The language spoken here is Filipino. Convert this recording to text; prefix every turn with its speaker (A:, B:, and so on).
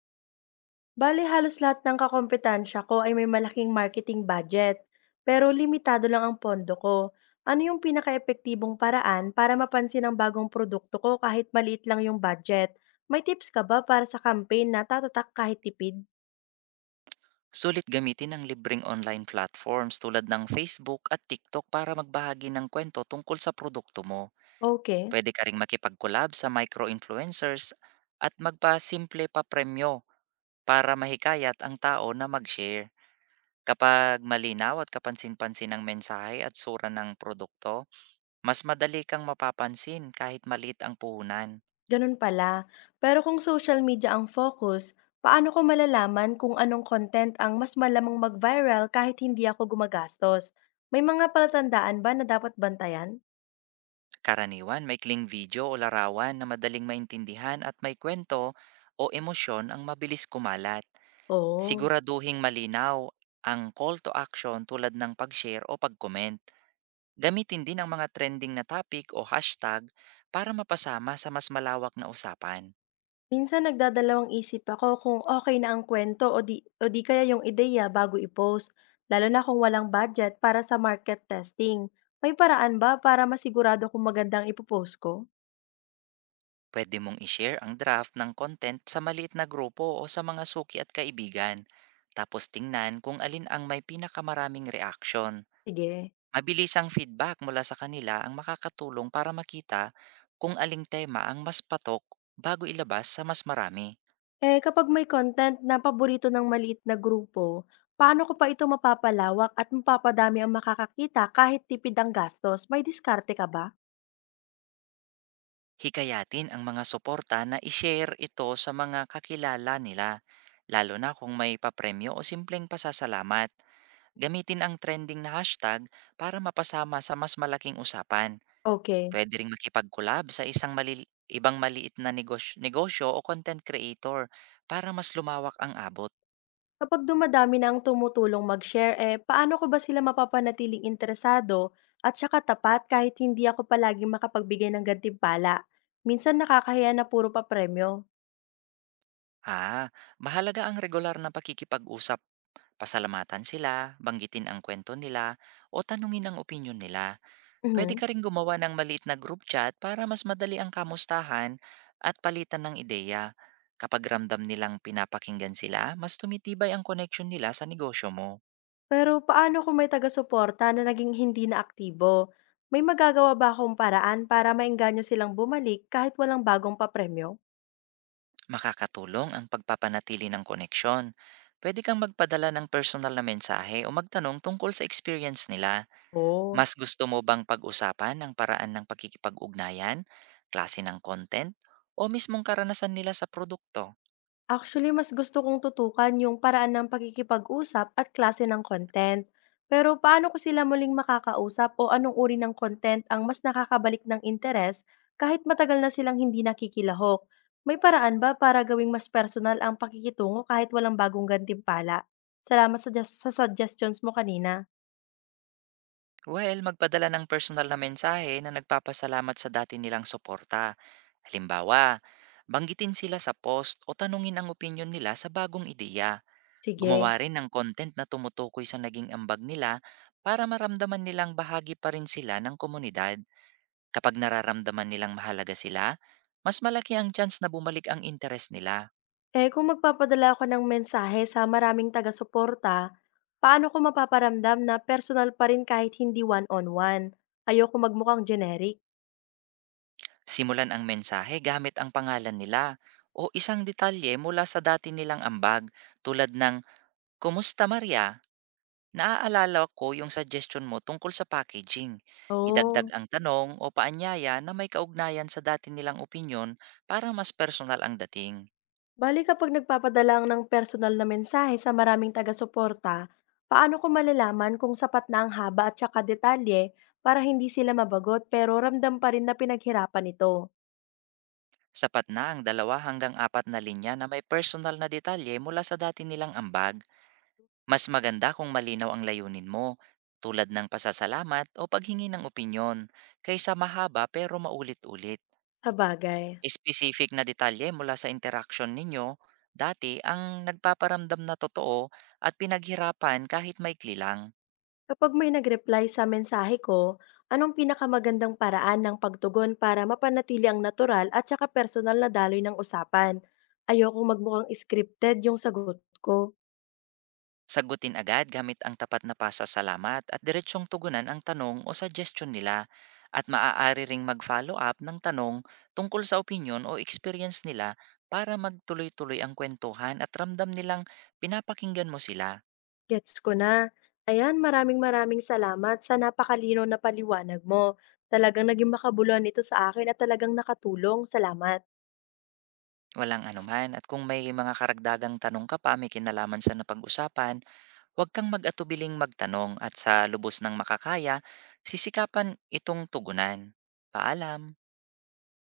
A: Bale halos lahat ng kakompetansya ko ay may malaking marketing budget, pero limitado lang ang pondo ko. Ano yung pinakaepektibong paraan para mapansin ang bagong produkto ko kahit maliit lang yung budget? May tips ka ba para sa campaign na tatatak kahit tipid?
B: Sulit gamitin ang libreng online platforms tulad ng Facebook at TikTok para magbahagi ng kwento tungkol sa produkto mo.
A: Okay,
B: Pwede ka ring makipag-collab sa micro-influencers at magpa pa premyo para mahikayat ang tao na mag-share. Kapag malinaw at kapansin-pansin ang mensahe at sura ng produkto, mas madali kang mapapansin kahit maliit ang puhunan.
A: ganun pala. Pero kung social media ang focus, paano ko malalaman kung anong content ang mas malamang mag-viral kahit hindi ako gumagastos? May mga palatandaan ba na dapat bantayan?
B: Karaniwan, may kling video o larawan na madaling maintindihan at may kwento o emosyon ang mabilis kumalat.
A: Oo.
B: Siguraduhing malinaw ang call to action tulad ng pag-share o pag-comment. Gamitin din ang mga trending na topic o hashtag para mapasama sa mas malawak na usapan.
A: Minsan nagdadalawang isip ako kung okay na ang kwento o di kaya yung ideya bago i-post, lalo na kung walang budget para sa market testing. May paraan ba para masigurado kung magandang ang ipo-post ko?
B: Pwede mong i-share ang draft ng content sa maliit na grupo o sa mga suki at kaibigan. Tapos tingnan kung alin ang may pinakamaraming reaction.
A: Sige.
B: Mabilis ang feedback mula sa kanila ang makakatulong para makita kung aling tema ang mas patok bago ilabas sa mas marami.
A: Eh, kapag may content na paborito ng maliit na grupo, paano ko pa ito mapapalawak at mapapadami ang makakakita kahit tipid ang gastos? May diskarte ka ba?
B: Hikayatin ang mga suporta na i-share ito sa mga kakilala nila, lalo na kung may papremyo o simpleng pasasalamat. Gamitin ang trending na hashtag para mapasama sa mas malaking usapan.
A: Okay.
B: Pwede ring makipag-collab sa isang ibang maliit na negosyo o content creator para mas lumawak ang abot.
A: Kapag dumadami na ang tumutulong mag-share, eh, paano ko ba sila mapapanatiling interesado at saka tapat kahit hindi ako palaging makapagbigay ng gantimpala? Minsan nakakahiya na puro pa premyo.
B: Ah, Mahalaga ang regular na pakikipag-usap. Pasalamatan sila, banggitin ang kwento nila, o tanungin ang opinion nila. Pwede
A: Mhm.
B: ka ring gumawa ng maliit na group chat para mas madali ang kamustahan at palitan ng ideya. Kapag ramdam nilang pinapakinggan sila, mas tumitibay ang koneksyon nila sa negosyo mo.
A: Pero paano kung may taga-suporta na naging hindi na aktibo? May magagawa ba akong paraan para maengganyo silang bumalik kahit walang bagong papremyo?
B: Makakatulong ang pagpapanatili ng koneksyon. Pwede kang magpadala ng personal na mensahe o magtanong tungkol sa experience nila.
A: Oo.
B: Mas gusto mo bang pag-usapan ang paraan ng pakikipag-ugnayan, klase ng content, o mismong karanasan nila sa produkto?
A: Actually, mas gusto kong tutukan yung paraan ng pakikipag-usap at klase ng content. Pero paano ko sila muling makakausap o anong uri ng content ang mas nakakabalik ng interes kahit matagal na silang hindi nakikilahok? May paraan ba para gawing mas personal ang pakikitungo kahit walang bagong gantimpala? Salamat sa suggestions mo kanina.
B: Magpadala ng personal na mensahe na nagpapasalamat sa dati nilang suporta. Halimbawa, banggitin sila sa post o tanungin ang opinion nila sa bagong ideya. Gumawa
A: Sige.
B: rin ng content na tumutukoy sa naging ambag nila para maramdaman nilang bahagi pa rin sila ng komunidad. Kapag nararamdaman nilang mahalaga sila, mas malaki ang chance na bumalik ang interes nila.
A: Eh, kung magpapadala ako ng mensahe sa maraming taga-suporta, paano ko mapaparamdam na personal pa rin kahit hindi one-on-one? Ayoko magmukhang generic.
B: Simulan ang mensahe gamit ang pangalan nila o isang detalye mula sa dati nilang ambag, tulad ng "Kumusta, Maria? Naaalala ko yung suggestion mo tungkol sa packaging." Idagdag
A: Oh,
B: ang tanong o paanyaya na may kaugnayan sa dati nilang opinyon para mas personal ang dating.
A: bali kapag nagpapadala ng personal na mensahe sa maraming taga-suporta, paano ko malalaman kung sapat na ang haba at saka detalye para hindi sila mabagot pero ramdam pa rin na pinaghirapan ito?
B: Sapat na ang dalawa hanggang apat na linya na may personal na detalye mula sa dati nilang ambag. Mas maganda kung malinaw ang layunin mo, tulad ng pasasalamat o paghingi ng opinyon, kaysa mahaba pero maulit-ulit.
A: Sa bagay.
B: Specific na detalye mula sa interaction ninyo dati ang nagpaparamdam na totoo at pinaghirapan kahit maikli lang.
A: Kapag may nag-reply sa mensahe ko, anong pinakamagandang paraan ng pagtugon para mapanatili ang natural at saka personal na daloy ng usapan? Ayokong magmukhang scripted yung sagot ko.
B: Sagutin agad gamit ang tapat na pasasalamat at diretsyong tugunan ang tanong o suggestion nila, at maaari ring mag-follow up ng tanong tungkol sa opinion o experience nila para magtuloy-tuloy ang kwentuhan at ramdam nilang pinapakinggan mo sila.
A: Gets ko na. Ayan, maraming maraming salamat sa napakalino na paliwanag mo. Talagang naging makabuluhan ito sa akin at talagang nakatulong. Salamat.
B: Walang anuman, at kung may mga karagdagang tanong ka pa may kinalaman sa napag-usapan, huwag kang mag-atubiling magtanong, at sa lubos ng makakaya, sisikapan itong tugunan. Paalam!